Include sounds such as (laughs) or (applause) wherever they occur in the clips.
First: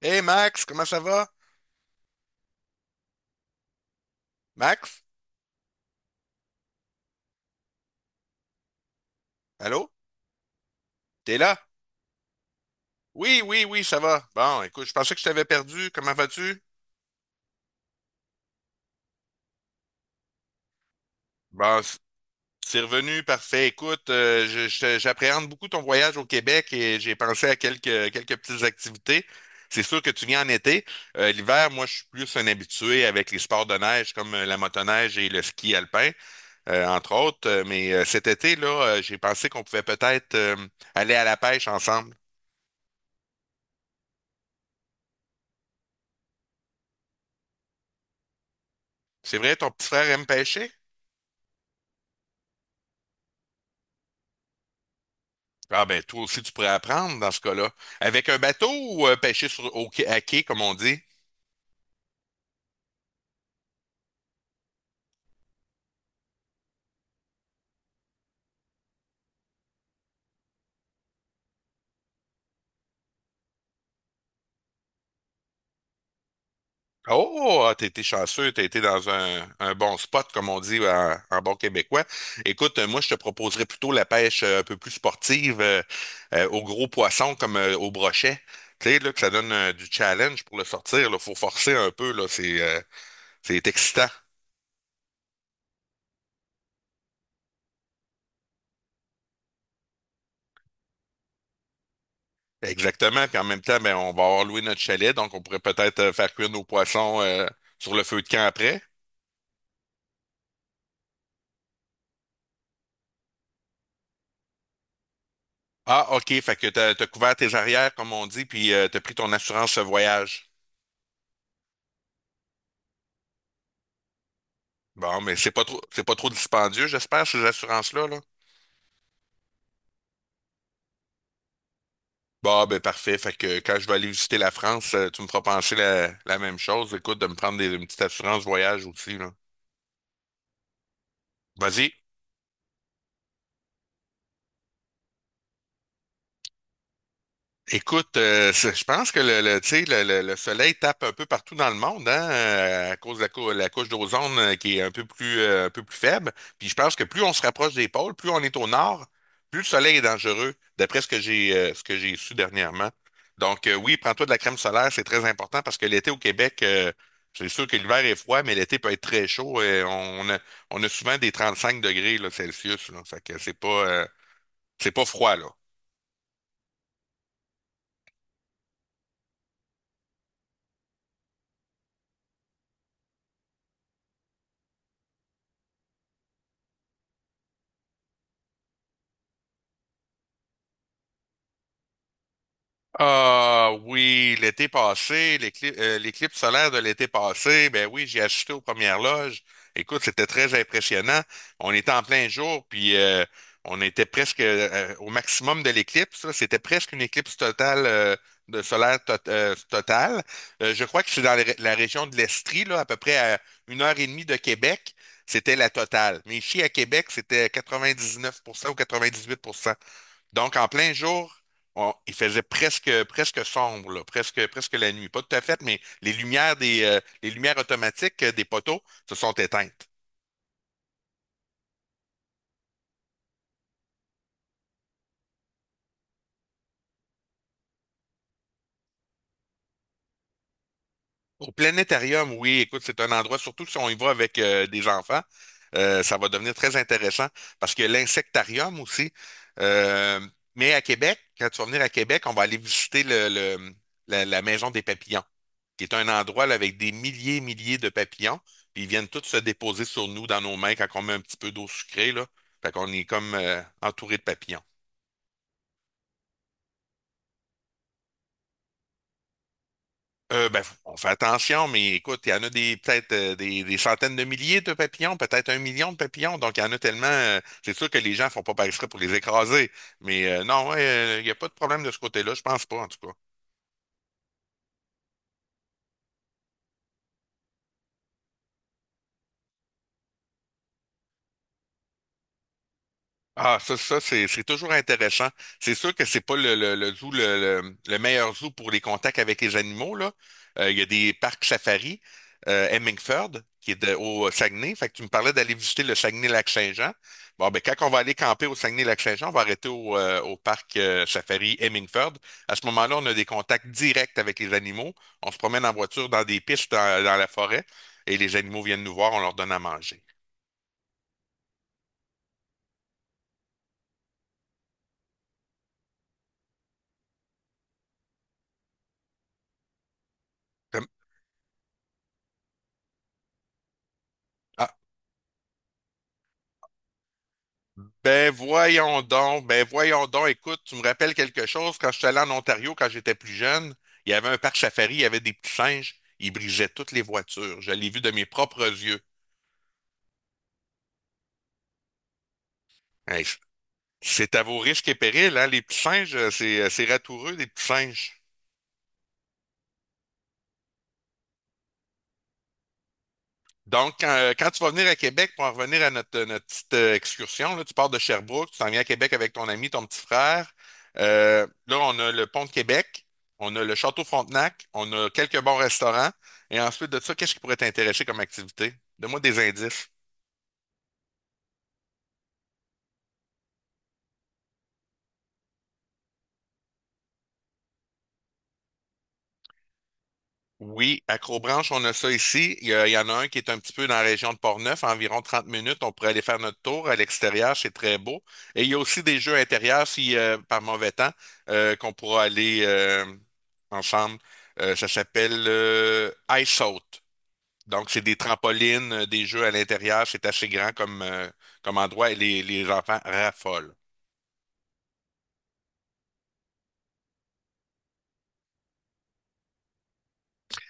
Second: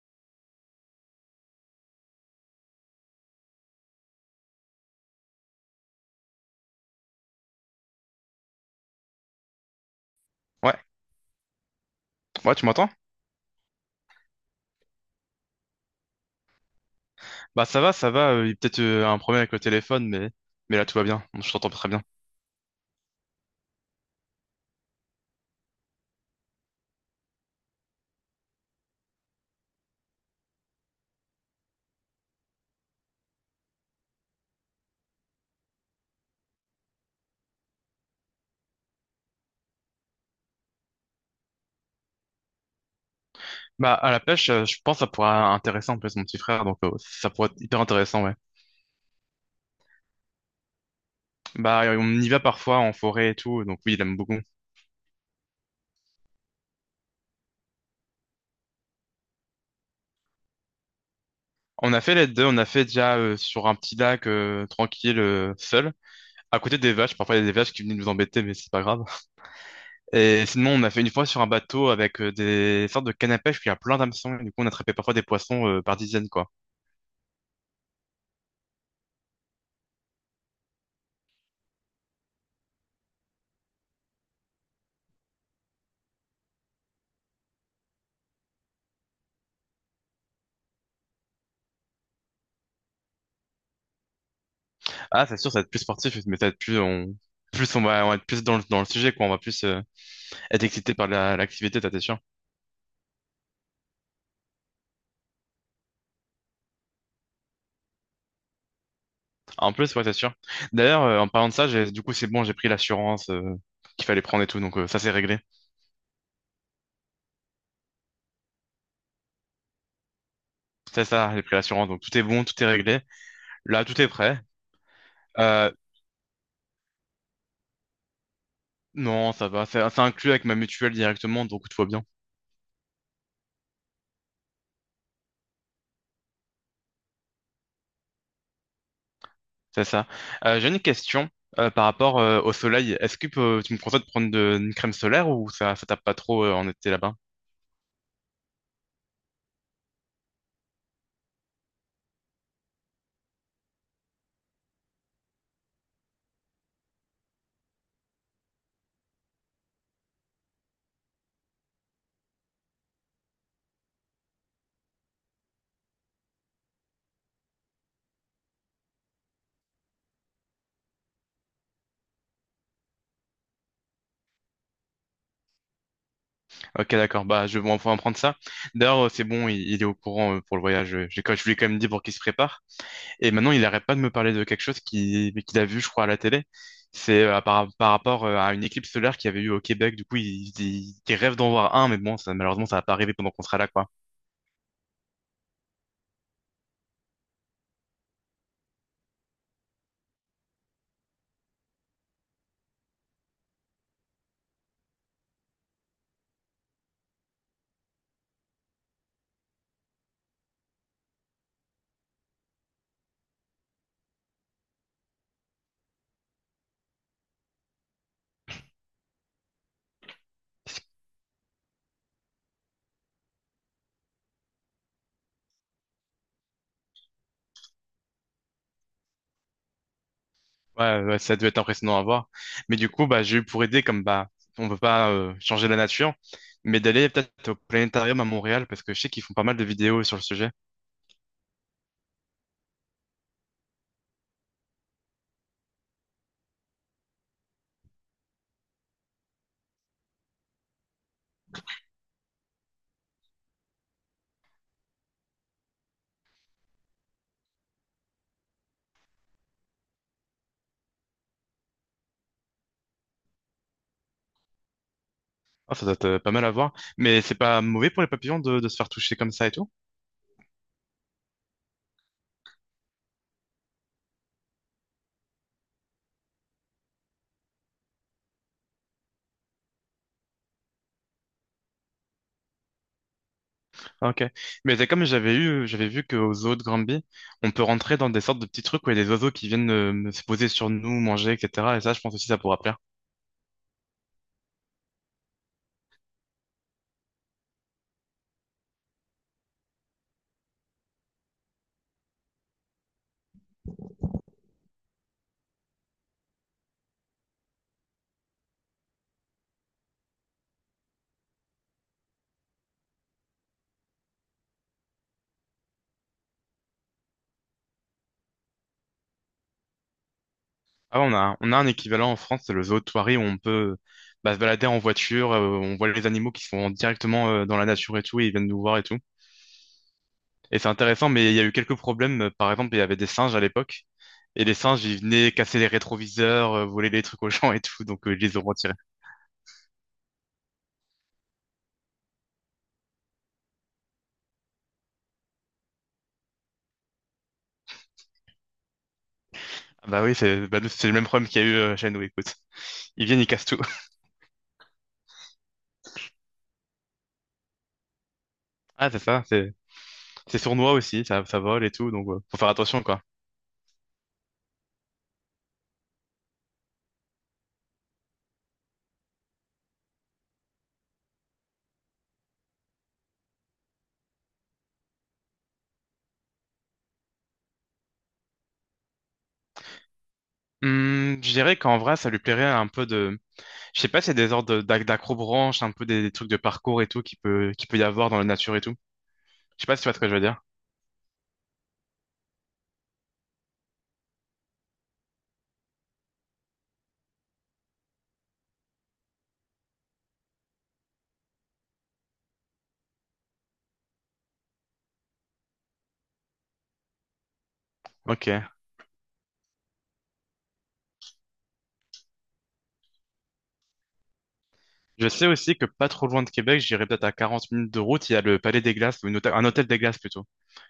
Hey Max, comment ça va? Max? Allô? Ouais, T'es là? ouais, tu m'entends? Oui, oui, oui, ça va. Bon, écoute, je pensais que je t'avais perdu. Comment vas-tu? Bah ça va, il y a peut-être un problème avec le téléphone, mais là tout va bien. Bon, je t'entends Bon, très bien. c'est revenu, parfait. Écoute, j'appréhende beaucoup ton voyage au Québec et j'ai pensé à quelques petites activités. C'est sûr que tu viens en été. L'hiver, moi, je suis plus un habitué avec les sports de neige comme la motoneige et le ski alpin, entre autres. Mais cet été, là, j'ai pensé qu'on pouvait peut-être aller à la pêche ensemble. Bah à la pêche, je pense que ça pourrait être intéressant, en plus mon petit frère, donc ça pourrait être hyper intéressant, ouais. C'est vrai, ton petit frère aime pêcher? Bah, on y va parfois en forêt et tout, donc oui, il aime beaucoup. Ah ben toi aussi tu pourrais apprendre dans ce cas-là. Avec un bateau ou pêcher à quai, comme on dit? On a fait les deux, on a fait déjà sur un petit lac tranquille, seul, à côté des vaches, parfois il y a des vaches qui venaient nous embêter, mais c'est pas grave. Et sinon, on a fait une fois sur un bateau avec des sortes de cannes à pêche, puis il y a plein d'hameçons, et du coup, on attrapait parfois des poissons par dizaines, quoi. Oh, ah, t'as été chanceux, t'as été dans un bon spot, comme on dit en bon québécois. Écoute, moi, je te proposerais plutôt la pêche un peu plus sportive aux gros poissons comme au brochet. Tu sais, là, que ça donne du challenge pour le sortir. Il faut forcer un peu, là. C'est excitant. Ah, c'est sûr, ça va être plus sportif, mais ça va être plus, plus on va être plus dans le sujet, quoi. On va plus être excité par l'activité, ça, c'est sûr. Exactement. Puis en même temps, ben, on va avoir loué notre chalet, donc on pourrait peut-être faire cuire nos poissons sur le feu de camp après. En plus, ouais, c'est sûr. D'ailleurs, en parlant de ça, du coup, c'est bon, j'ai pris l'assurance qu'il fallait prendre et tout, donc ça, c'est réglé. Ah, OK, fait que t'as couvert tes arrières, comme on dit, puis t'as pris ton assurance voyage. C'est ça, j'ai pris l'assurance, donc tout est bon, tout est réglé. Là, tout est prêt. Bon, mais c'est pas Euh, trop, c'est pas trop dispendieux, j'espère, ces assurances-là, là. non, ça va, c'est inclus avec ma mutuelle directement, donc tout va bien. Bon, ben parfait. Fait que quand je vais aller visiter la France, tu me feras penser la même chose. Écoute, de me prendre une petite assurance voyage aussi, là. C'est ça. J'ai une question par Vas-y. rapport au soleil. Est-ce que tu me conseilles de prendre une crème solaire ou ça tape pas trop en été là-bas? Écoute, je pense que tu sais, le soleil tape un peu partout dans le monde, hein, à cause de la couche d'ozone qui est un peu plus faible. Puis je pense que plus on se rapproche des pôles, plus on est au nord, plus le soleil est dangereux, d'après ce que j'ai su dernièrement. Donc oui, prends-toi de la crème solaire, c'est très important parce que l'été au Québec, c'est sûr que l'hiver est froid, mais l'été peut être très chaud. Et on a, on a souvent des 35 degrés là, Celsius. Là, fait que c'est pas froid, là. Ok, d'accord. Bah, je vais en prendre ça. D'ailleurs, c'est bon, il est au courant pour le voyage. Je lui ai quand même dit pour qu'il se prépare. Et maintenant, il arrête pas de me parler de quelque chose qu'il a vu, je crois, à la télé. C'est par rapport à une éclipse solaire qu'il y avait eu au Québec. Du coup, il rêve d'en voir un, mais bon, ça, malheureusement, ça va pas arriver pendant qu'on sera là, Ah quoi. oui, l'été passé, l'éclipse solaire de l'été passé, ben oui, j'ai assisté aux premières loges. Écoute, c'était très impressionnant. On était en plein jour, puis on était presque au maximum de l'éclipse là. C'était presque une éclipse totale de solaire tot- totale. Je crois que c'est dans la la région de l'Estrie, là, à peu près à une heure et demie de Québec, c'était la totale. Mais ici à Québec, c'était 99% ou 98%. Donc, en plein jour, il faisait presque, presque sombre, là, presque, presque la nuit. Pas tout à fait, mais les lumières les lumières automatiques des poteaux se sont éteintes. Ouais, ouais, ouais, ça doit être impressionnant à voir. Mais du coup, bah, j'ai eu pour aider, comme bah, on peut pas changer la nature, mais d'aller peut-être au planétarium à Montréal, parce que je sais qu'ils font pas mal de vidéos sur le sujet. Au planétarium, oui, écoute, c'est un endroit, surtout si on y va avec des enfants, ça va devenir très intéressant parce que l'insectarium aussi. euh, mais à Québec, quand tu vas venir à Québec, on va aller visiter la maison des papillons, qui est un endroit là, avec des milliers et milliers de papillons. Puis ils viennent tous se déposer sur nous, dans nos mains, quand on met un petit peu d'eau sucrée, là. Fait qu'on est comme entouré de papillons. Ah, ça doit être pas mal à voir. Mais c'est pas mauvais pour les papillons de se faire toucher comme ça et tout? Ben, on fait attention, mais écoute, il y en a des peut-être des centaines de milliers de papillons, peut-être un million de papillons, donc il y en a tellement. C'est sûr que les gens font pas par exprès pour les écraser, mais non, ouais, il n'y a pas de problème de ce côté-là, je pense pas en tout cas. Ok. Mais c'est comme j'avais vu qu'au zoos de Granby, on peut rentrer dans des sortes de petits trucs où il y a des oiseaux qui viennent se poser sur nous, manger, etc. Et ça, je pense aussi, ça pourra plaire. Ah, ça, c'est toujours intéressant. C'est sûr que c'est pas le zoo, le meilleur zoo pour les contacts avec les animaux, là. Il y a des parcs safari, Hemingford, qui est au Saguenay. Fait que tu me parlais d'aller visiter le Saguenay-Lac-Saint-Jean. Bon, ben, quand on va aller camper au Saguenay-Lac-Saint-Jean, on va arrêter au parc safari Hemingford. À ce moment-là, on a des contacts directs avec les animaux. On se promène en voiture dans des pistes dans la forêt et les animaux viennent nous voir, on leur donne à manger. Ah, ouais, on a un équivalent en France, c'est le zoo de Thoiry, où on peut bah, se balader en voiture, on voit les animaux qui sont directement dans la nature et tout, et ils viennent nous voir et tout. Et c'est Comme- intéressant, mais il y a eu quelques problèmes. Par exemple, il y avait des singes à l'époque. Et les ah, singes, ils venaient casser les rétroviseurs, voler les trucs aux gens et tout. Donc, ils les ont retirés. Ben voyons donc, écoute, tu me rappelles quelque chose, quand je suis allé en Ontario, quand j'étais plus jeune, il y avait un parc safari, il y avait des petits singes, ils brisaient toutes les voitures, je l'ai vu de mes propres yeux. Ah, bah oui, c'est bah, nous, c'est le même problème qu'il y a eu chez nous, écoute. Ils viennent, Hey, ils cassent tout. (laughs) c'est à vos risques et périls, hein, les petits singes, c'est ratoureux, les petits singes. Ah, c'est ça. C'est sournois aussi. Ça vole et tout. Donc, faut faire attention, quoi. Donc, quand tu vas venir à Québec, pour en revenir à notre petite excursion, là, tu pars de Sherbrooke, tu t'en viens à Québec avec ton ami, ton petit frère. Là, on a le pont de Québec, on a le Château Frontenac, on a quelques bons restaurants. Et ensuite de ça, qu'est-ce qui pourrait t'intéresser comme activité? Donne-moi des indices. Je dirais qu'en vrai, ça lui plairait un peu de. Je sais pas, c'est des ordres d'accrobranche, un peu des trucs de parcours et tout qui peut y avoir dans la nature et tout. Je sais pas si tu vois ce que je veux dire. Oui, à Crobranche, on a ça ici. Il y en a un qui est un petit peu dans la région de Portneuf, à environ 30 minutes. On pourrait aller faire notre tour à l'extérieur, c'est très beau. Et il y a aussi des jeux intérieurs, si par mauvais temps, qu'on pourra aller ensemble. Ça s'appelle Ice Out. Donc, c'est des Ok. trampolines, des jeux à l'intérieur. C'est assez grand comme endroit et les enfants raffolent. Je sais aussi que pas trop loin de Québec, j'irai peut-être à 40 minutes de route, il y a le Palais des Glaces, ou un hôtel des Glaces plutôt,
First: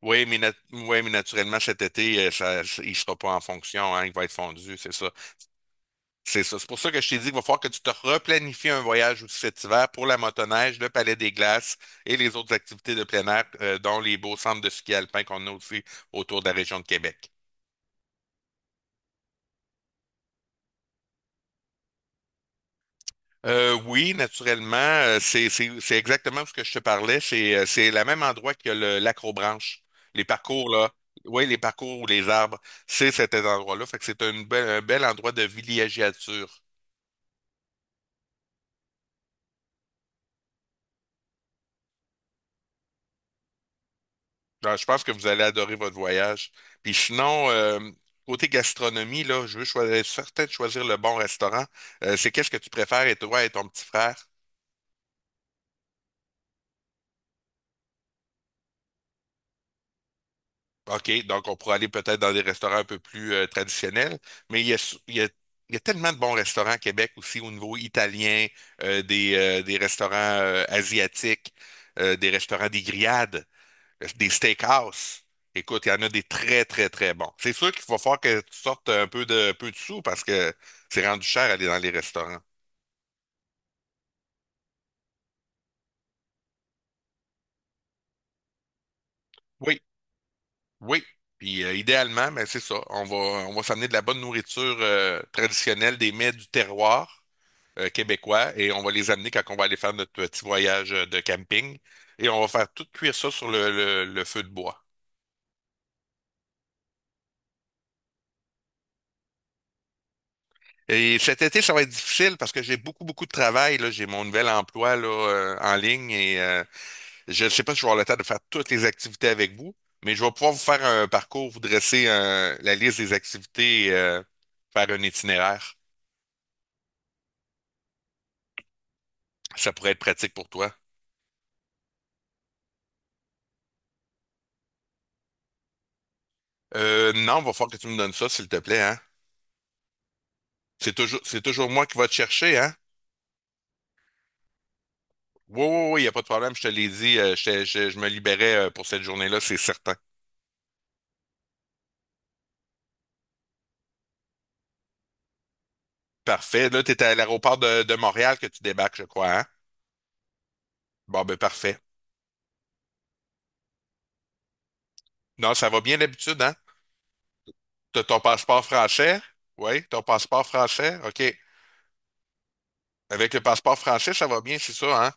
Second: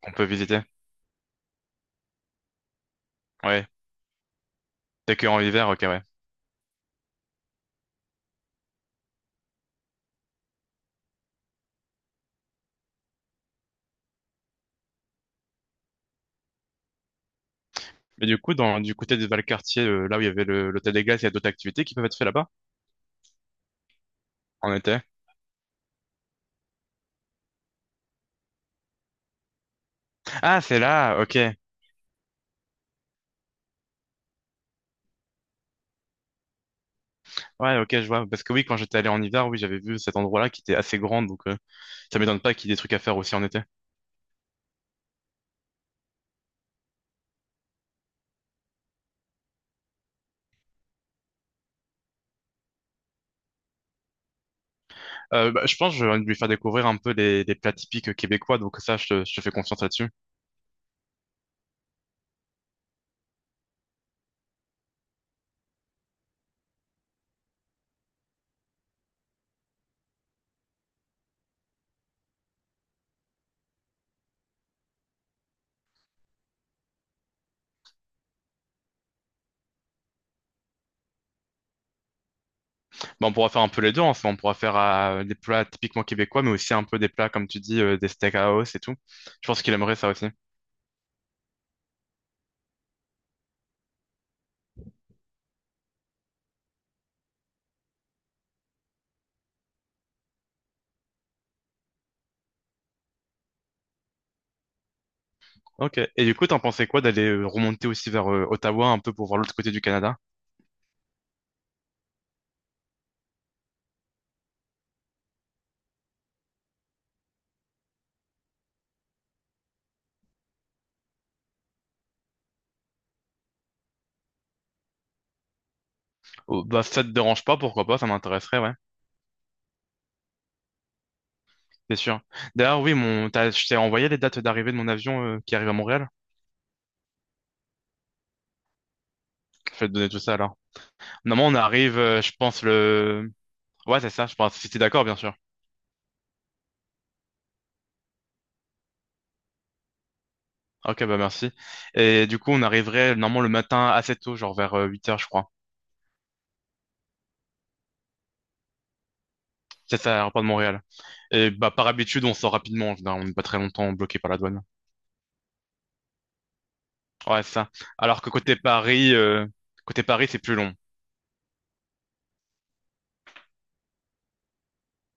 qu'on Oui, peut mais, visiter. ouais, mais naturellement, cet été, ça, il ne sera pas en Ouais. fonction, hein, il va être fondu, c'est ça. T'es que en hiver, ok, ouais. C'est ça. C'est pour ça que je t'ai dit qu'il va falloir que tu te replanifies un voyage aussi cet hiver pour la motoneige, le Palais des Glaces et les autres activités de plein air, dont les beaux centres de ski alpin qu'on a aussi autour de la région de Québec. Mais du coup, du côté de Valcartier, là où il y avait l'hôtel des Glaces, il y a d'autres activités qui peuvent être faites là-bas, Oui, en naturellement, été. C'est exactement ce que je te parlais. C'est le même endroit que le l'acrobranche. Les Ah, parcours, c'est là. là, ok. Oui, les parcours ou les arbres, c'est cet endroit-là. Fait que c'est un bel endroit de villégiature. Ouais, ok, je vois. Parce que oui, quand j'étais allé en hiver, oui, j'avais vu cet endroit-là qui était assez grand, donc, ça m'étonne pas qu'il y ait des trucs à faire aussi en été. Ah, je pense que vous allez adorer votre voyage. Puis sinon, côté gastronomie, là, je veux choisir, certain de choisir le bon restaurant. C'est qu'est-ce que tu préfères, et toi et ton petit frère? Bah, je pense que je vais lui faire découvrir un peu les plats typiques québécois, donc ça, je te fais confiance là-dessus. OK, donc on pourrait aller peut-être dans des restaurants un peu plus traditionnels, mais il y a, s- il y a tellement de bons restaurants à Québec aussi au niveau italien, des restaurants asiatiques, des restaurants des grillades. Des steakhouse. Écoute, il y en a des très, très, très bons. C'est sûr qu'il va falloir que tu sortes un peu de sous parce que c'est rendu cher aller dans les restaurants. Bah, on pourra faire un peu les deux, en fait. On pourra faire des plats typiquement québécois, mais aussi un peu des plats, comme tu dis, des steakhouse et tout. Je pense qu'il Oui, aimerait ça aussi. oui. Puis idéalement, ben, c'est ça. On va s'amener de la bonne nourriture traditionnelle, des mets du terroir québécois, et on va les amener quand on va aller faire notre petit voyage de camping. Et on va faire tout cuire ça sur le feu de bois. Ok. Et du coup, t'en pensais quoi d'aller remonter aussi vers Ottawa, un peu pour voir l'autre côté du Canada? Et cet été, ça va être difficile parce que j'ai beaucoup, beaucoup de travail, là. J'ai mon nouvel emploi là, en ligne et je ne sais pas si je vais avoir le temps de faire toutes les activités avec vous, mais je vais pouvoir vous faire un parcours, vous dresser la liste des activités et faire un itinéraire. Oh, bah, ça te dérange pas, pourquoi pas, ça m'intéresserait, ouais. Ça pourrait être pratique pour toi. C'est sûr. D'ailleurs, oui, je t'ai envoyé les dates d'arrivée de mon avion qui arrive à Montréal. Non, il va falloir que tu me donnes ça, s'il te plaît, hein? Je vais te donner tout ça alors. C'est toujours, c'est Normalement, on toujours moi qui arrive, va te je chercher, pense, hein? le Ouais, c'est ça, je pense. Si t'es d'accord, bien sûr. Oui, oui, oui, il n'y a pas de problème, je te l'ai dit, je me libérais pour cette journée-là, c'est certain. Ok, bah merci. Et du coup, on arriverait normalement le matin assez tôt, genre vers 8 heures je crois. Parfait. Là, tu es à l'aéroport de Montréal que tu débarques, je crois, hein? C'est ça, à l'aéroport de Montréal. Bon, ben Et bah, parfait. par habitude, on sort rapidement, en général. On n'est pas très longtemps bloqué par la douane. Non, ça va bien d'habitude, hein? Ouais, c'est ça. T'as ton Alors que côté passeport Paris, français? euh, Oui, ton côté Paris, c'est passeport plus long. français? OK. Avec le passeport français, ça va bien, c'est ça, hein?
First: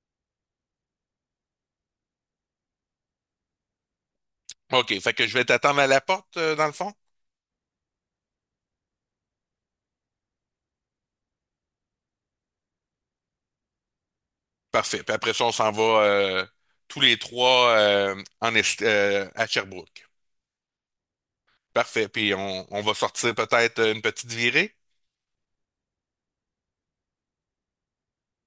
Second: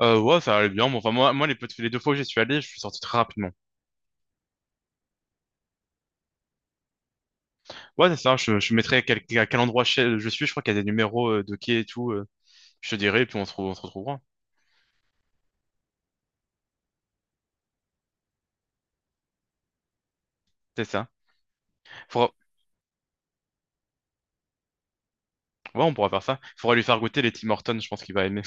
Ouais, ça allait bien. Bon, enfin, moi les deux fois où j'y suis allé, je suis sorti très rapidement. OK, fait que je vais t'attendre à la porte, dans le fond? Ouais, c'est ça. Je mettrai à quel endroit je suis. Je crois qu'il y a des numéros de quai et tout. Je te dirai, et puis on se retrouvera. Parfait. Puis après ça, on s'en va tous les trois à Sherbrooke. C'est ça. Parfait. Puis Faudra- on va sortir peut-être une petite virée. (laughs) Ouais, on pourra faire ça. Faudra lui faire goûter les Tim Hortons, je pense qu'il va aimer.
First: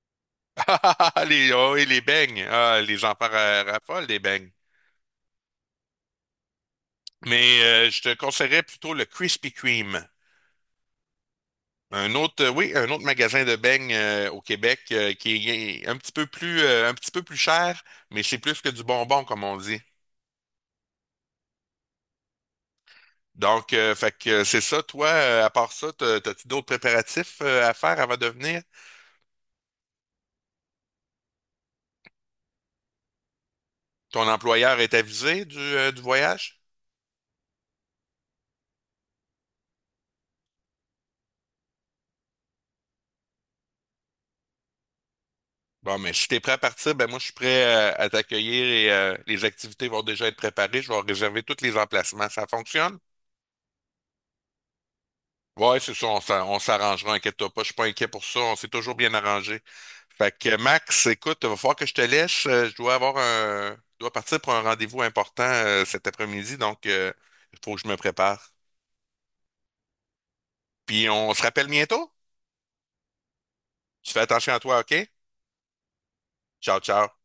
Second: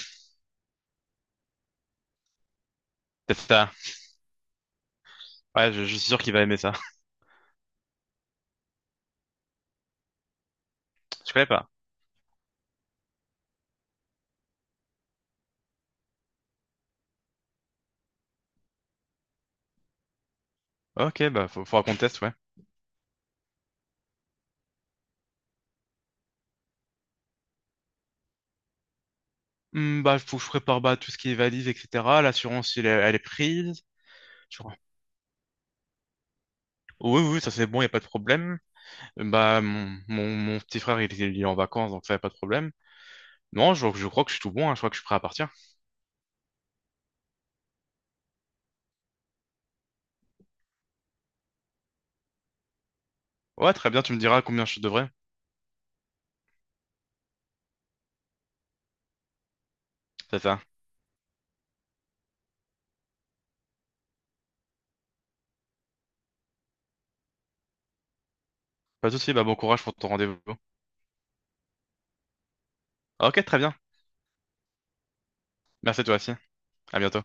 Ah, oh, et les beignes. Ah, les enfants C'est ça. raffolent des beignes. Ouais, je suis sûr qu'il va aimer ça. Mais je te conseillerais plutôt le Krispy Kreme. (laughs) Je connais pas. Un autre, oui, un autre magasin de beignes au Québec qui est un petit peu plus cher, mais c'est plus que du bonbon, comme on dit. Ok, bah, faudra qu'on teste, ouais. Donc, fait que c'est ça, toi, à part ça, t'as-tu d'autres préparatifs à faire avant de venir? Bah, faut que je prépare, bah, tout ce qui est valise, etc. L'assurance, elle est prise. Ton Je crois. employeur est avisé du voyage? Oui, oui, ça c'est bon, il n'y a pas de problème. Bah, mon petit frère, il est en vacances, donc ça y a pas de problème. Non, je crois que je suis tout bon, hein, je crois que je suis prêt à partir. Bon, mais si t'es prêt à partir, ben moi je suis prêt à t'accueillir et les activités vont déjà être préparées. Je vais réserver tous les emplacements. Ça fonctionne? Ouais, très bien, tu me diras combien je devrais. Ouais, c'est ça, on s'arrangera, inquiète-toi pas, je suis pas inquiet pour ça, on s'est toujours bien arrangé. Fait C'est que ça. Max, écoute, va falloir que je te laisse. Je dois partir pour un rendez-vous important cet après-midi, donc il faut que je me prépare. Pas de souci, bah, bon courage pour ton rendez-vous. Puis on se rappelle bientôt? Ok, très bien. Tu fais attention à toi, OK? Merci toi aussi. Ciao, À ciao. bientôt.